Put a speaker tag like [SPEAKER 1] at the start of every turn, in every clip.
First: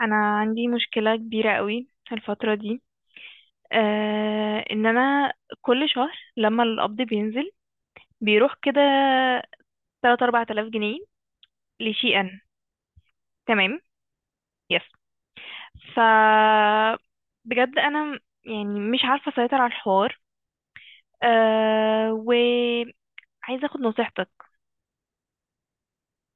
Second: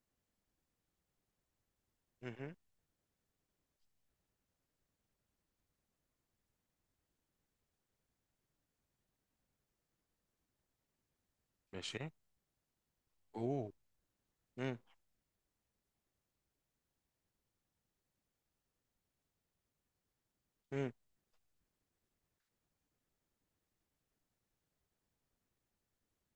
[SPEAKER 1] انا عندي مشكله كبيره قوي الفتره
[SPEAKER 2] مهم.
[SPEAKER 1] دي. آه ان انا كل شهر لما القبض بينزل بيروح كده 3 4000 جنيه
[SPEAKER 2] ماشي.
[SPEAKER 1] لشي ان.
[SPEAKER 2] اوه.
[SPEAKER 1] تمام.
[SPEAKER 2] مم.
[SPEAKER 1] يس، ف بجد انا يعني مش عارفه اسيطر على الحوار.
[SPEAKER 2] مم.
[SPEAKER 1] وعايزه اخد نصيحتك.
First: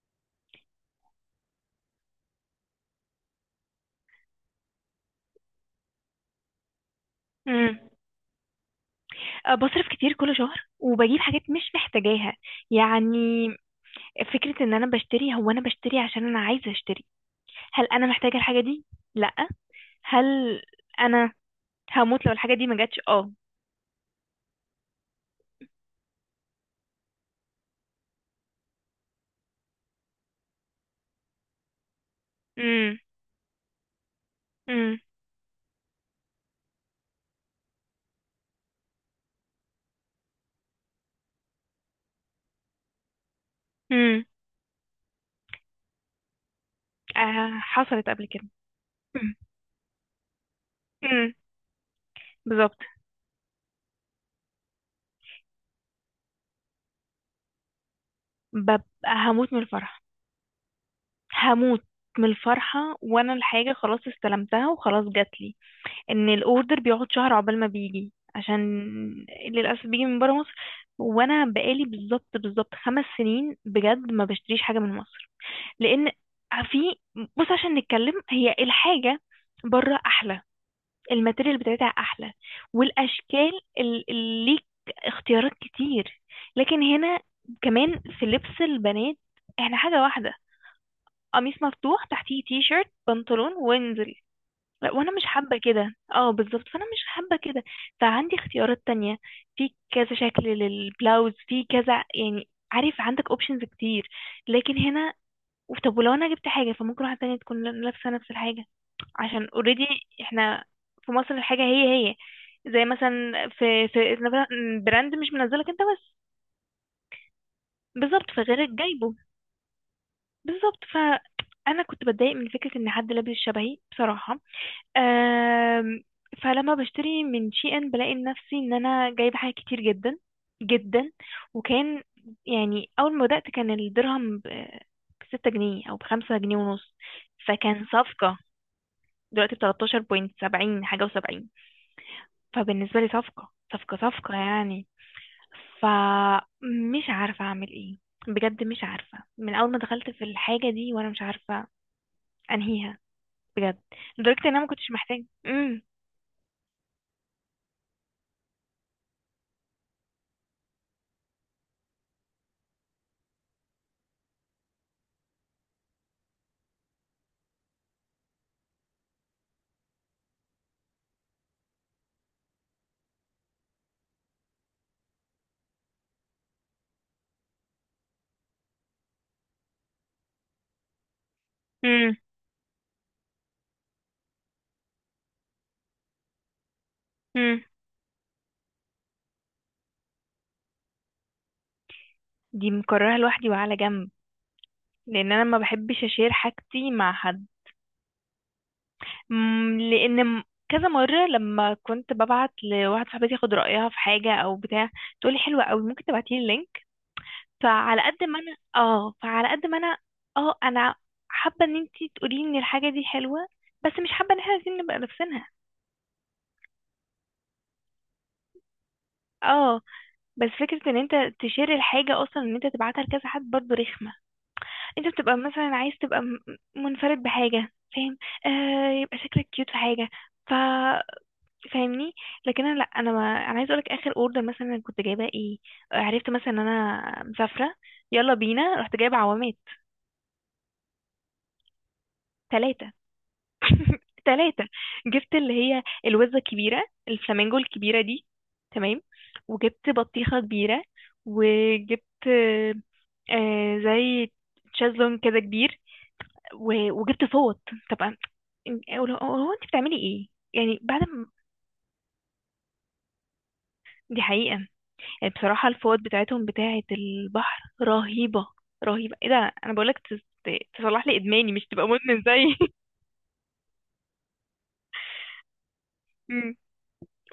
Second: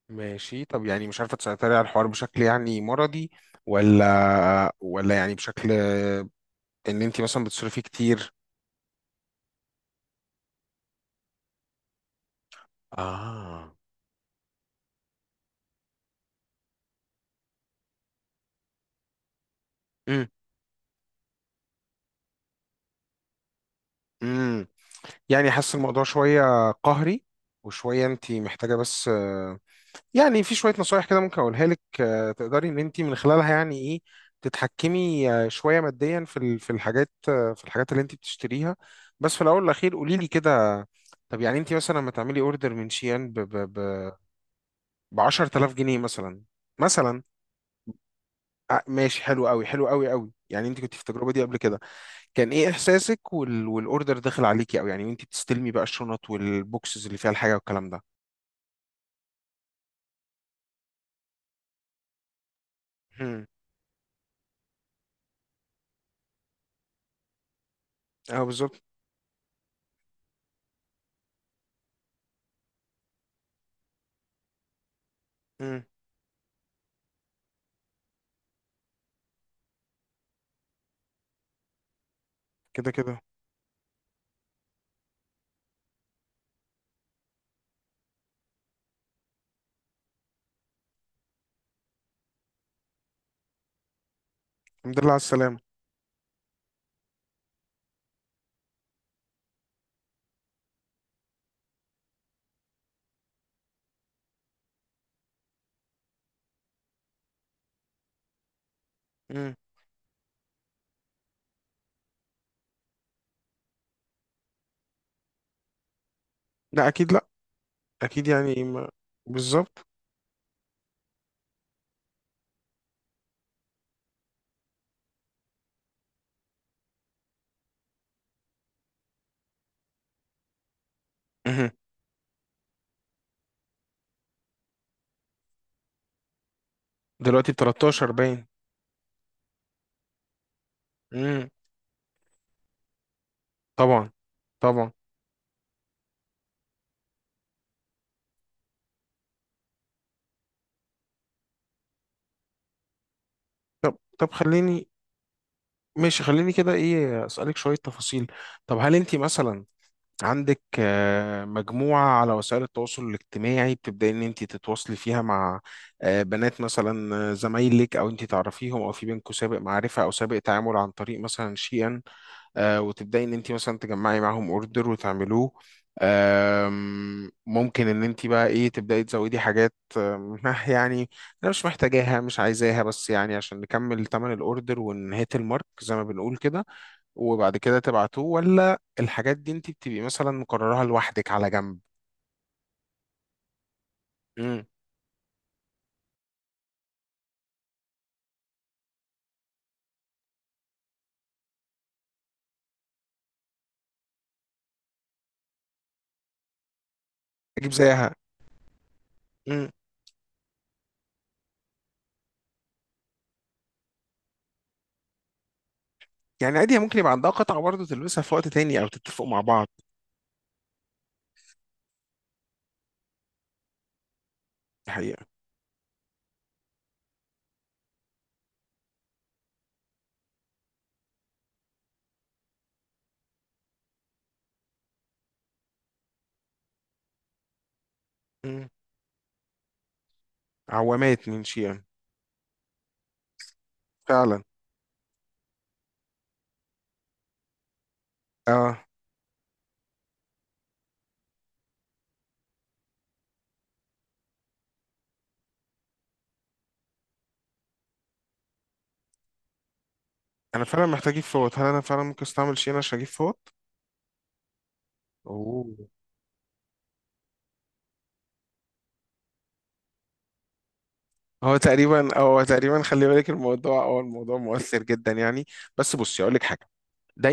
[SPEAKER 2] ماشي. طب يعني مش عارفة تسيطري على الحوار بشكل يعني مرضي، ولا يعني بشكل ان انت مثلا
[SPEAKER 1] مم.
[SPEAKER 2] بتصرفي كتير؟
[SPEAKER 1] بصرف كتير كل شهر وبجيب حاجات مش محتاجاها يعني.
[SPEAKER 2] اه
[SPEAKER 1] فكره ان انا بشتري، هو انا بشتري عشان انا عايزه اشتري. هل انا محتاجه الحاجه دي؟ لا. هل
[SPEAKER 2] مم.
[SPEAKER 1] انا هموت لو الحاجه دي ما جاتش؟ اه.
[SPEAKER 2] امم يعني حاسس الموضوع شوية قهري وشوية انت محتاجة بس. يعني في شوية نصايح كده ممكن أقولها لك، تقدري إن
[SPEAKER 1] امم
[SPEAKER 2] أنت من خلالها يعني إيه
[SPEAKER 1] امم
[SPEAKER 2] تتحكمي، شوية ماديا في في الحاجات، في الحاجات اللي أنت بتشتريها. بس في الأول والأخير قولي لي كده. طب يعني أنت مثلا لما تعملي أوردر من شيان ب ب ب
[SPEAKER 1] امم
[SPEAKER 2] ب 10000 جنيه مثلا. مثلا،
[SPEAKER 1] حصلت قبل كده.
[SPEAKER 2] ماشي.
[SPEAKER 1] امم
[SPEAKER 2] حلو قوي حلو قوي قوي. يعني أنت كنت في التجربة
[SPEAKER 1] امم
[SPEAKER 2] دي قبل كده، كان إيه
[SPEAKER 1] بالظبط،
[SPEAKER 2] إحساسك والأوردر داخل عليكي؟ أو يعني وأنت بتستلمي بقى الشنط والبوكسز اللي فيها الحاجة والكلام ده.
[SPEAKER 1] ببقى هموت من الفرح، هموت من الفرحة وانا
[SPEAKER 2] هم.
[SPEAKER 1] الحاجة خلاص استلمتها وخلاص جاتلي. ان الاوردر بيقعد شهر عقبال ما بيجي،
[SPEAKER 2] أه
[SPEAKER 1] عشان
[SPEAKER 2] بالظبط.
[SPEAKER 1] للأسف بيجي من برا مصر. وانا بقالي بالظبط بالظبط 5 سنين بجد ما بشتريش حاجة من مصر.
[SPEAKER 2] هم.
[SPEAKER 1] لان في بص، عشان نتكلم، هي الحاجة بره احلى، الماتيريال بتاعتها احلى،
[SPEAKER 2] كده كده.
[SPEAKER 1] والاشكال، ليك اختيارات كتير. لكن هنا كمان في لبس البنات احنا حاجة واحدة، قميص مفتوح تحتيه تي شيرت بنطلون وانزل. لا،
[SPEAKER 2] الحمد
[SPEAKER 1] وانا
[SPEAKER 2] لله على
[SPEAKER 1] مش حابة
[SPEAKER 2] السلامة.
[SPEAKER 1] كده، اه بالظبط، فانا مش حابة كده. فعندي اختيارات تانية، في كذا شكل للبلاوز، في كذا، يعني عارف عندك اوبشنز كتير. لكن هنا، طب ولو انا جبت حاجة فممكن واحدة تانية تكون لابسة نفس الحاجة، عشان اوريدي احنا في مصر الحاجة هي هي، زي مثلا في براند مش منزلك انت بس.
[SPEAKER 2] لا اكيد لا. اكيد
[SPEAKER 1] بالظبط،
[SPEAKER 2] يعني
[SPEAKER 1] فغيرك
[SPEAKER 2] ما...
[SPEAKER 1] جايبه.
[SPEAKER 2] بالظبط.
[SPEAKER 1] بالظبط، فانا كنت بتضايق من فكرة ان حد لابس شبهي بصراحة. أم فلما بشتري من شي ان بلاقي نفسي ان انا جايبة حاجات كتير جدا جدا.
[SPEAKER 2] مهم.
[SPEAKER 1] وكان يعني اول ما بدأت كان الدرهم بستة جنيه او بخمسة جنيه ونص،
[SPEAKER 2] دلوقتي ب
[SPEAKER 1] فكان
[SPEAKER 2] 13 باين.
[SPEAKER 1] صفقة. دلوقتي بتلاتاشر بوينت سبعين حاجة
[SPEAKER 2] امم
[SPEAKER 1] و70. فبالنسبة لي صفقة صفقة
[SPEAKER 2] طبعا
[SPEAKER 1] صفقة يعني.
[SPEAKER 2] طبعا.
[SPEAKER 1] فمش عارفة أعمل إيه، بجد مش عارفة. من أول ما دخلت في الحاجة دي وأنا مش عارفة أنهيها بجد،
[SPEAKER 2] طب
[SPEAKER 1] لدرجة إن أنا ما
[SPEAKER 2] خليني.
[SPEAKER 1] كنتش محتاجة. أمم
[SPEAKER 2] ماشي خليني كده ايه اسالك شويه تفاصيل. طب هل انت مثلا عندك، مجموعه على وسائل التواصل الاجتماعي بتبداي ان انت تتواصلي فيها مع، بنات مثلا، زمايلك او انت تعرفيهم او في بينكم سابق معرفه او سابق تعامل عن طريق مثلا شيئا، وتبداي ان انت مثلا تجمعي معاهم اوردر وتعملوه. ممكن ان انت بقى ايه تبداي تزودي حاجات، يعني انا مش
[SPEAKER 1] أمم
[SPEAKER 2] محتاجاها مش عايزاها بس يعني عشان نكمل ثمن الاوردر ونهيت المارك زي ما بنقول كده. وبعد
[SPEAKER 1] أمم
[SPEAKER 2] كده تبعتوه؟ ولا الحاجات دي انت بتبقي مثلا مقررها لوحدك على جنب؟
[SPEAKER 1] دي مكررها لوحدي وعلى جنب،
[SPEAKER 2] امم.
[SPEAKER 1] لأن أنا ما بحبش أشير حاجتي مع حد. لأن كذا مرة لما كنت ببعت لواحد صاحبتي ياخد رأيها في حاجة أو بتاع، تقولي حلوة أوي، ممكن تبعتيلي اللينك.
[SPEAKER 2] اجيب زيها.
[SPEAKER 1] فعلى قد
[SPEAKER 2] امم.
[SPEAKER 1] ما انا، اه، انا حابه ان انتي تقولي ان الحاجه دي حلوه، بس مش حابه ان احنا عايزين نبقى لابسينها.
[SPEAKER 2] يعني عادي ممكن يبقى عندها قطعة برضه تلبسها في وقت تاني او تتفقوا مع بعض.
[SPEAKER 1] اه، بس فكره ان انت تشير الحاجه اصلا، ان انت تبعتها لكذا حد برضو رخمه. انت
[SPEAKER 2] الحقيقة.
[SPEAKER 1] بتبقى مثلا عايز تبقى منفرد بحاجه، فاهم؟ آه، يبقى شكلك كيوت في حاجه. ف فاهمني. لكن انا لا، انا ما... انا عايز اقولك اخر اوردر مثلا أنا كنت جايباه ايه. عرفت مثلا ان انا مسافره، يلا
[SPEAKER 2] امم.
[SPEAKER 1] بينا، رحت جايبه عوامات
[SPEAKER 2] عوامات من شيء.
[SPEAKER 1] ثلاثه.
[SPEAKER 2] فعلا.
[SPEAKER 1] ثلاثة. جبت اللي هي الوزة الكبيرة الفلامينجو الكبيرة دي.
[SPEAKER 2] اه.
[SPEAKER 1] تمام. وجبت بطيخة كبيرة، وجبت زي تشازلون كده كبير، وجبت فوط. طبعا. هو هو انت بتعملي ايه
[SPEAKER 2] انا
[SPEAKER 1] يعني
[SPEAKER 2] فعلا
[SPEAKER 1] بعد
[SPEAKER 2] محتاج اجيب
[SPEAKER 1] ما...
[SPEAKER 2] فوط. هل انا فعلا ممكن استعمل شين عشان اجيب فوط؟
[SPEAKER 1] دي حقيقة، يعني
[SPEAKER 2] اوه.
[SPEAKER 1] بصراحة الفوط بتاعتهم بتاعة البحر رهيبة، رهيبة. ايه ده؟ انا بقولك تصلح لي ادماني،
[SPEAKER 2] هو
[SPEAKER 1] مش تبقى
[SPEAKER 2] تقريبا
[SPEAKER 1] مدمن
[SPEAKER 2] هو
[SPEAKER 1] زي
[SPEAKER 2] تقريبا خلي بالك، الموضوع هو الموضوع مؤثر جدا يعني. بس بصي اقول لك حاجه.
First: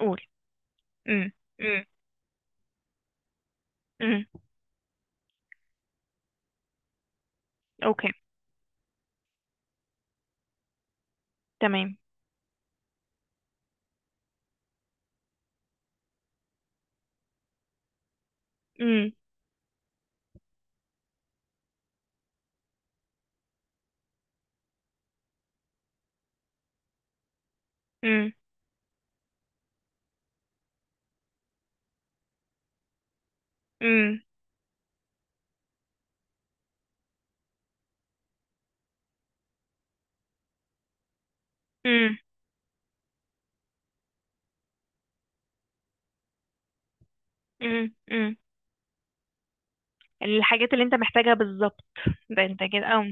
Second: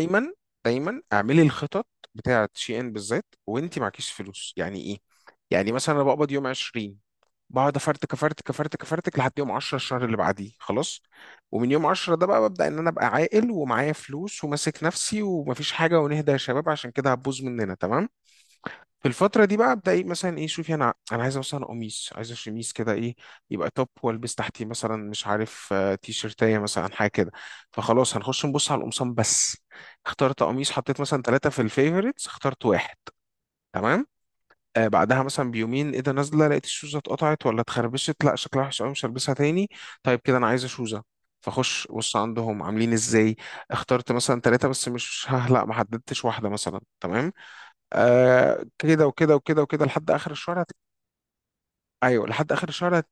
[SPEAKER 1] قول.
[SPEAKER 2] دايما
[SPEAKER 1] امم
[SPEAKER 2] اعملي
[SPEAKER 1] امم
[SPEAKER 2] الخطط بتاعه شي ان بالذات وانت معكيش
[SPEAKER 1] امم
[SPEAKER 2] فلوس يعني ايه. يعني مثلا انا بقبض يوم 20، بقعد
[SPEAKER 1] اوكي.
[SPEAKER 2] افرتك لحد يوم 10 الشهر اللي بعديه خلاص. ومن يوم
[SPEAKER 1] تمام.
[SPEAKER 2] 10 ده بقى ببدا ان انا ابقى عاقل ومعايا فلوس وماسك نفسي ومفيش حاجه ونهدى يا شباب عشان كده هتبوظ مننا. تمام. في
[SPEAKER 1] امم
[SPEAKER 2] الفترة دي بقى ابدا ايه. مثلا ايه شوفي، انا عايز مثلا قميص، عايز شميس كده ايه، يبقى توب والبس تحتيه مثلا مش عارف، تي شيرتايه مثلا حاجة كده. فخلاص
[SPEAKER 1] امم
[SPEAKER 2] هنخش نبص على القمصان بس. اخترت قميص، حطيت مثلا ثلاثة في الفيفوريتس، اخترت واحد. تمام.
[SPEAKER 1] امم
[SPEAKER 2] آه بعدها مثلا بيومين ايه ده نازلة، لقيت الشوزة اتقطعت ولا اتخربشت، لا شكلها وحش قوي مش هلبسها تاني. طيب كده انا عايزة شوزة. فخش بص
[SPEAKER 1] امم
[SPEAKER 2] عندهم عاملين ازاي. اخترت مثلا ثلاثة، بس مش ها لا ما حددتش واحدة مثلا. تمام.
[SPEAKER 1] امم امم
[SPEAKER 2] آه كده وكده وكده وكده لحد اخر الشهر هت...
[SPEAKER 1] الحاجات اللي انت محتاجها بالظبط.
[SPEAKER 2] ايوه
[SPEAKER 1] ده
[SPEAKER 2] لحد
[SPEAKER 1] انت
[SPEAKER 2] اخر
[SPEAKER 1] كده
[SPEAKER 2] الشهر
[SPEAKER 1] او...
[SPEAKER 2] هت...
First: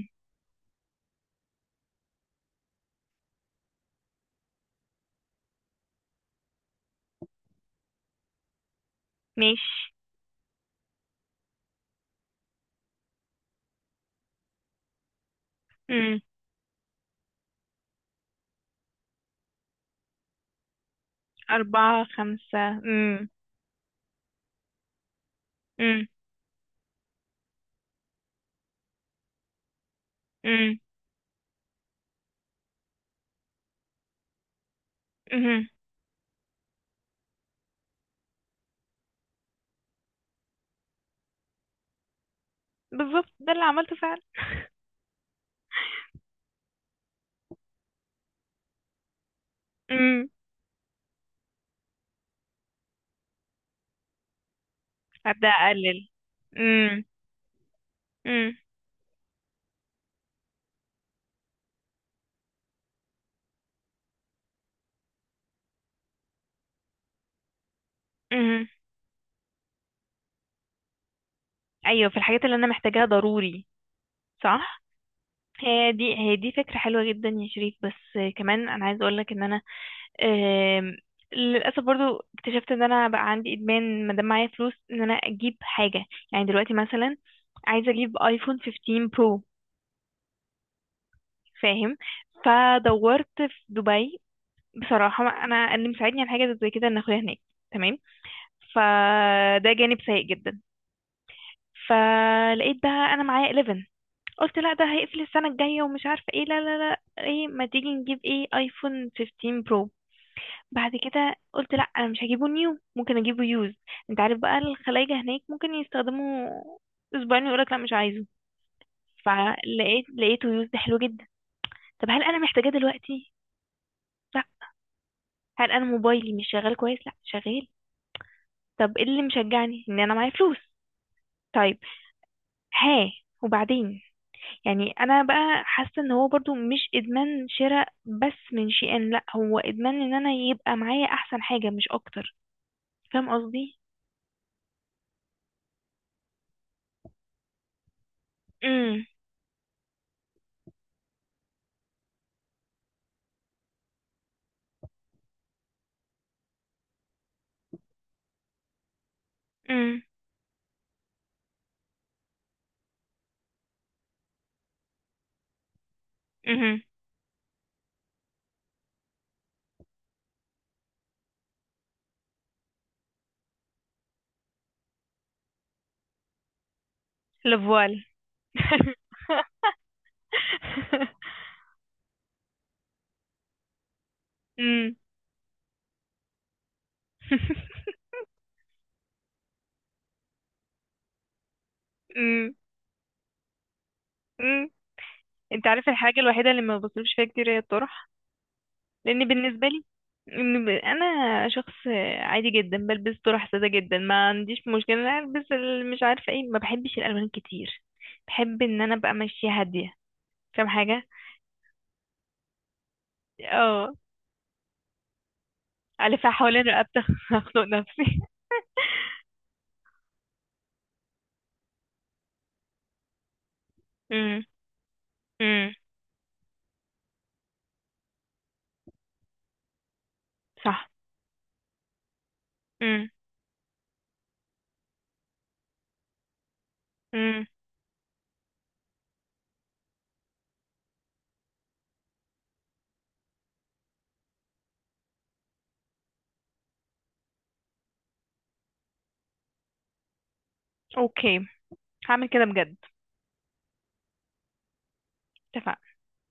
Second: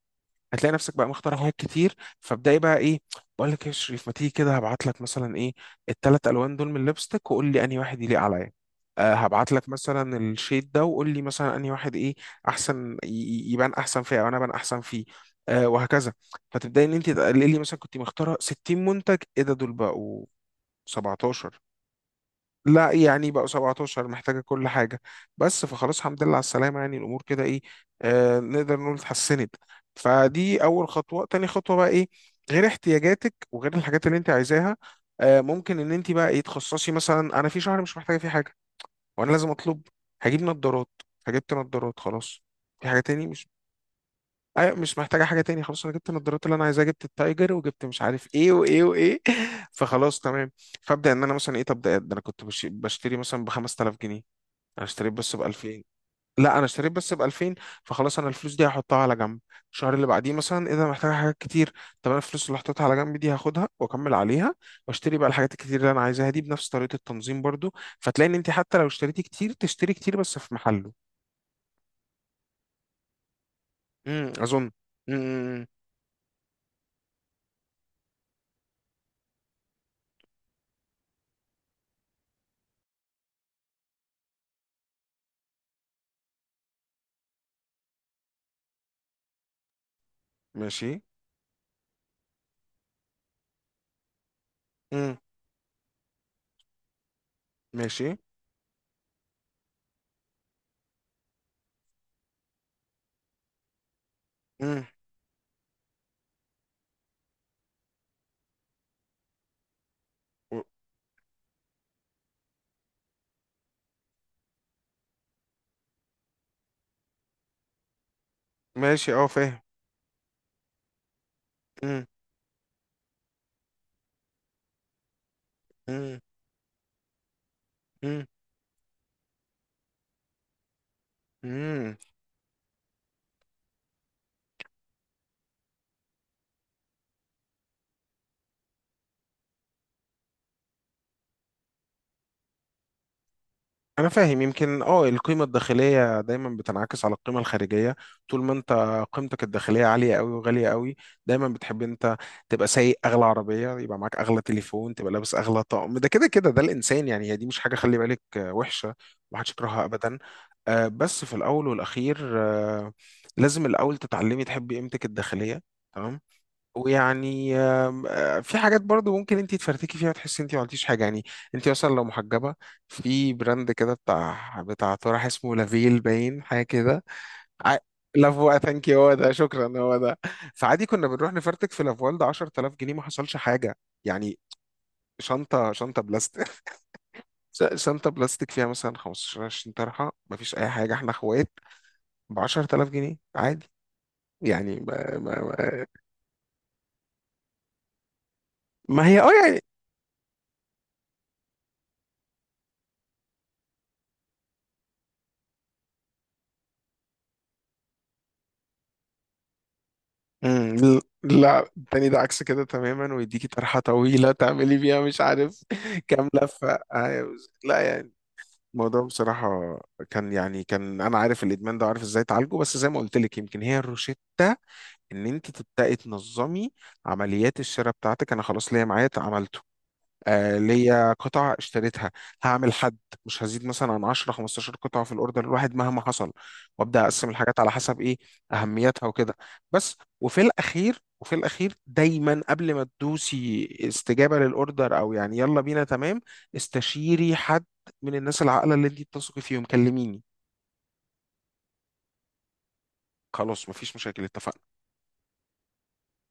[SPEAKER 2] هتلاقي نفسك بقى مختار حاجات كتير. فابداي بقى ايه، بقول لك ايه يا شريف ما تيجي كده، هبعت لك مثلا ايه الثلاث الوان دول من الليبستيك وقول لي انهي واحد يليق عليا. آه هبعت لك
[SPEAKER 1] ماشي.
[SPEAKER 2] مثلا الشيد ده وقول لي مثلا انهي واحد ايه احسن يبان احسن فيه او انا ابان احسن فيه. آه وهكذا.
[SPEAKER 1] امم
[SPEAKER 2] فتبداي ان انت تقللي، مثلا كنت مختاره 60 منتج، ايه ده دول بقوا 17.
[SPEAKER 1] أربعة خمسة.
[SPEAKER 2] لا
[SPEAKER 1] امم
[SPEAKER 2] يعني بقوا 17 محتاجة كل حاجة بس. فخلاص
[SPEAKER 1] امم
[SPEAKER 2] الحمد لله على السلامة يعني الأمور كده إيه، آه نقدر نقول اتحسنت. فدي
[SPEAKER 1] امم
[SPEAKER 2] أول خطوة. تاني خطوة بقى إيه، غير احتياجاتك وغير الحاجات اللي أنت عايزاها. آه
[SPEAKER 1] امم
[SPEAKER 2] ممكن إن أنت بقى إيه تخصصي، مثلا أنا في شهر مش محتاجة فيه حاجة وأنا لازم أطلب، هجيب نظارات. فجبت نظارات خلاص في حاجة تاني
[SPEAKER 1] بالظبط،
[SPEAKER 2] مش...
[SPEAKER 1] ده اللي عملته فعلا.
[SPEAKER 2] ايوه مش محتاجه حاجه تاني. خلاص انا جبت النضارات اللي انا عايزها، جبت التايجر، وجبت مش عارف ايه وايه وايه فخلاص
[SPEAKER 1] امم
[SPEAKER 2] تمام. فابدا ان انا مثلا ايه طب ده انا كنت بشتري مثلا ب 5000 جنيه، انا اشتريت بس ب
[SPEAKER 1] هبدأ
[SPEAKER 2] 2000.
[SPEAKER 1] أقلل.
[SPEAKER 2] لا انا اشتريت
[SPEAKER 1] امم
[SPEAKER 2] بس ب 2000. فخلاص انا الفلوس
[SPEAKER 1] امم
[SPEAKER 2] دي هحطها على جنب. الشهر اللي بعديه مثلا ايه ده أنا محتاجه حاجات كتير. طب انا الفلوس اللي حطيتها على جنب دي هاخدها واكمل عليها، واشتري بقى الحاجات الكتير اللي انا عايزاها دي بنفس طريقه التنظيم برضو. فتلاقي ان انت
[SPEAKER 1] امم
[SPEAKER 2] حتى لو اشتريتي كتير تشتري كتير بس في محله.
[SPEAKER 1] أيوة، في الحاجات اللي أنا محتاجاها ضروري،
[SPEAKER 2] اظن.
[SPEAKER 1] صح.
[SPEAKER 2] امم.
[SPEAKER 1] هي دي هي دي فكرة حلوة جدا يا شريف. بس كمان أنا عايزة أقولك إن أنا، آم، للاسف برضو اكتشفت ان انا بقى عندي ادمان، ما دام معايا فلوس ان انا اجيب حاجه. يعني دلوقتي مثلا عايزه اجيب ايفون 15 برو،
[SPEAKER 2] ماشي.
[SPEAKER 1] فاهم؟ فدورت في دبي.
[SPEAKER 2] امم.
[SPEAKER 1] بصراحه انا اللي مساعدني على حاجه زي كده ان اخويا هناك، تمام.
[SPEAKER 2] ماشي.
[SPEAKER 1] فده جانب سيء جدا. فلقيت بقى انا معايا 11. قلت لا،
[SPEAKER 2] مم.
[SPEAKER 1] ده هيقفل السنه الجايه ومش عارفه ايه. لا لا لا، ايه، ما تيجي نجيب ايه؟ ايفون 15 برو.
[SPEAKER 2] و-
[SPEAKER 1] بعد كده قلت لا، انا مش هجيبه نيو، ممكن اجيبه يوز. انت عارف بقى الخلايجة هناك ممكن يستخدموا اسبوعين ويقولك لا، مش عايزه.
[SPEAKER 2] ماشي اه فاهم.
[SPEAKER 1] فلقيت، لقيته يوز، ده حلو جدا.
[SPEAKER 2] مم.
[SPEAKER 1] طب هل انا محتاجاه دلوقتي؟ لا. هل انا
[SPEAKER 2] مم.
[SPEAKER 1] موبايلي مش شغال كويس؟ لا، شغال.
[SPEAKER 2] مم.
[SPEAKER 1] طب ايه اللي مشجعني؟ ان انا معايا فلوس. طيب.
[SPEAKER 2] مم.
[SPEAKER 1] ها. وبعدين. يعني انا بقى حاسه ان هو برضو مش ادمان شراء بس من شيئان، لا، هو ادمان ان انا يبقى معايا احسن حاجه، مش اكتر. فاهم قصدي؟
[SPEAKER 2] انا فاهم. يمكن اه القيمه الداخليه دايما بتنعكس على القيمه الخارجيه. طول ما انت
[SPEAKER 1] امم
[SPEAKER 2] قيمتك الداخليه عاليه قوي وغاليه قوي، دايما بتحب انت تبقى سايق اغلى عربيه، يبقى معاك اغلى تليفون، تبقى لابس اغلى طقم، ده كده كده ده الانسان يعني. هي دي مش حاجه خلي بالك، وحشه. محدش يكرهها ابدا. بس في الاول والاخير، لازم الاول تتعلمي تحبي قيمتك الداخليه. تمام.
[SPEAKER 1] امم
[SPEAKER 2] ويعني، آم، آه، في حاجات برضو ممكن انت تفرتكي فيها وتحسي انت ما عملتيش حاجه يعني. انت اصلا لو محجبه، في براند كده بتاع طرح اسمه لافيل باين حاجه كده.
[SPEAKER 1] Le
[SPEAKER 2] ع-
[SPEAKER 1] voile.
[SPEAKER 2] لافوا ثانك يو. هو ده. شكرا هو ده. فعادي كنا بنروح نفرتك في لافوال ده 10000 جنيه، ما حصلش حاجه يعني.
[SPEAKER 1] امم
[SPEAKER 2] شنطه بلاستيك. شنطه بلاستيك فيها مثلا 15 20 طرحه، ما فيش اي حاجه، احنا اخوات ب
[SPEAKER 1] امم
[SPEAKER 2] 10000 جنيه عادي
[SPEAKER 1] امم
[SPEAKER 2] يعني. ما, ما,
[SPEAKER 1] انت
[SPEAKER 2] ما
[SPEAKER 1] عارف الحاجة الوحيدة اللي ما بصرفش فيها كتير هي الطرح.
[SPEAKER 2] ما هي اه
[SPEAKER 1] لان
[SPEAKER 2] يعني.
[SPEAKER 1] بالنسبة لي، انا شخص عادي جدا، بلبس طرح سادة جدا، ما عنديش مشكلة إن انا البس مش عارفة ايه. ما بحبش الالوان كتير، بحب ان انا ابقى ماشية هادية. فاهم
[SPEAKER 2] امم.
[SPEAKER 1] حاجة.
[SPEAKER 2] لا التاني ده عكس كده تماما، ويديكي طرحة
[SPEAKER 1] اه،
[SPEAKER 2] طويلة تعملي بيها مش عارف كام
[SPEAKER 1] الفها حوالين
[SPEAKER 2] لفة،
[SPEAKER 1] رقبتي اخنق
[SPEAKER 2] لا يعني.
[SPEAKER 1] نفسي.
[SPEAKER 2] الموضوع بصراحة كان يعني كان أنا عارف الإدمان ده وعارف إزاي أعالجه. بس زي ما قلت لك يمكن هي الروشتة
[SPEAKER 1] امم
[SPEAKER 2] إن أنت
[SPEAKER 1] امم
[SPEAKER 2] تبدأي تنظمي عمليات الشراء بتاعتك. أنا خلاص ليا معايا عملته. آه
[SPEAKER 1] صح.
[SPEAKER 2] ليا قطع اشتريتها. هعمل حد،
[SPEAKER 1] امم
[SPEAKER 2] مش هزيد مثلا عن 10 15 قطعة في الاوردر الواحد مهما حصل. وابدا اقسم
[SPEAKER 1] امم
[SPEAKER 2] الحاجات على حسب ايه اهميتها وكده بس. وفي الاخير وفي الاخير دايما قبل ما تدوسي استجابة للاوردر او يعني يلا بينا تمام، استشيري حد من الناس العاقلة اللي انت بتثقي فيهم. كلميني.
[SPEAKER 1] اوكي، هعمل كده بجد.
[SPEAKER 2] خلاص مفيش مشاكل. اتفقنا.
[SPEAKER 1] اتفقنا.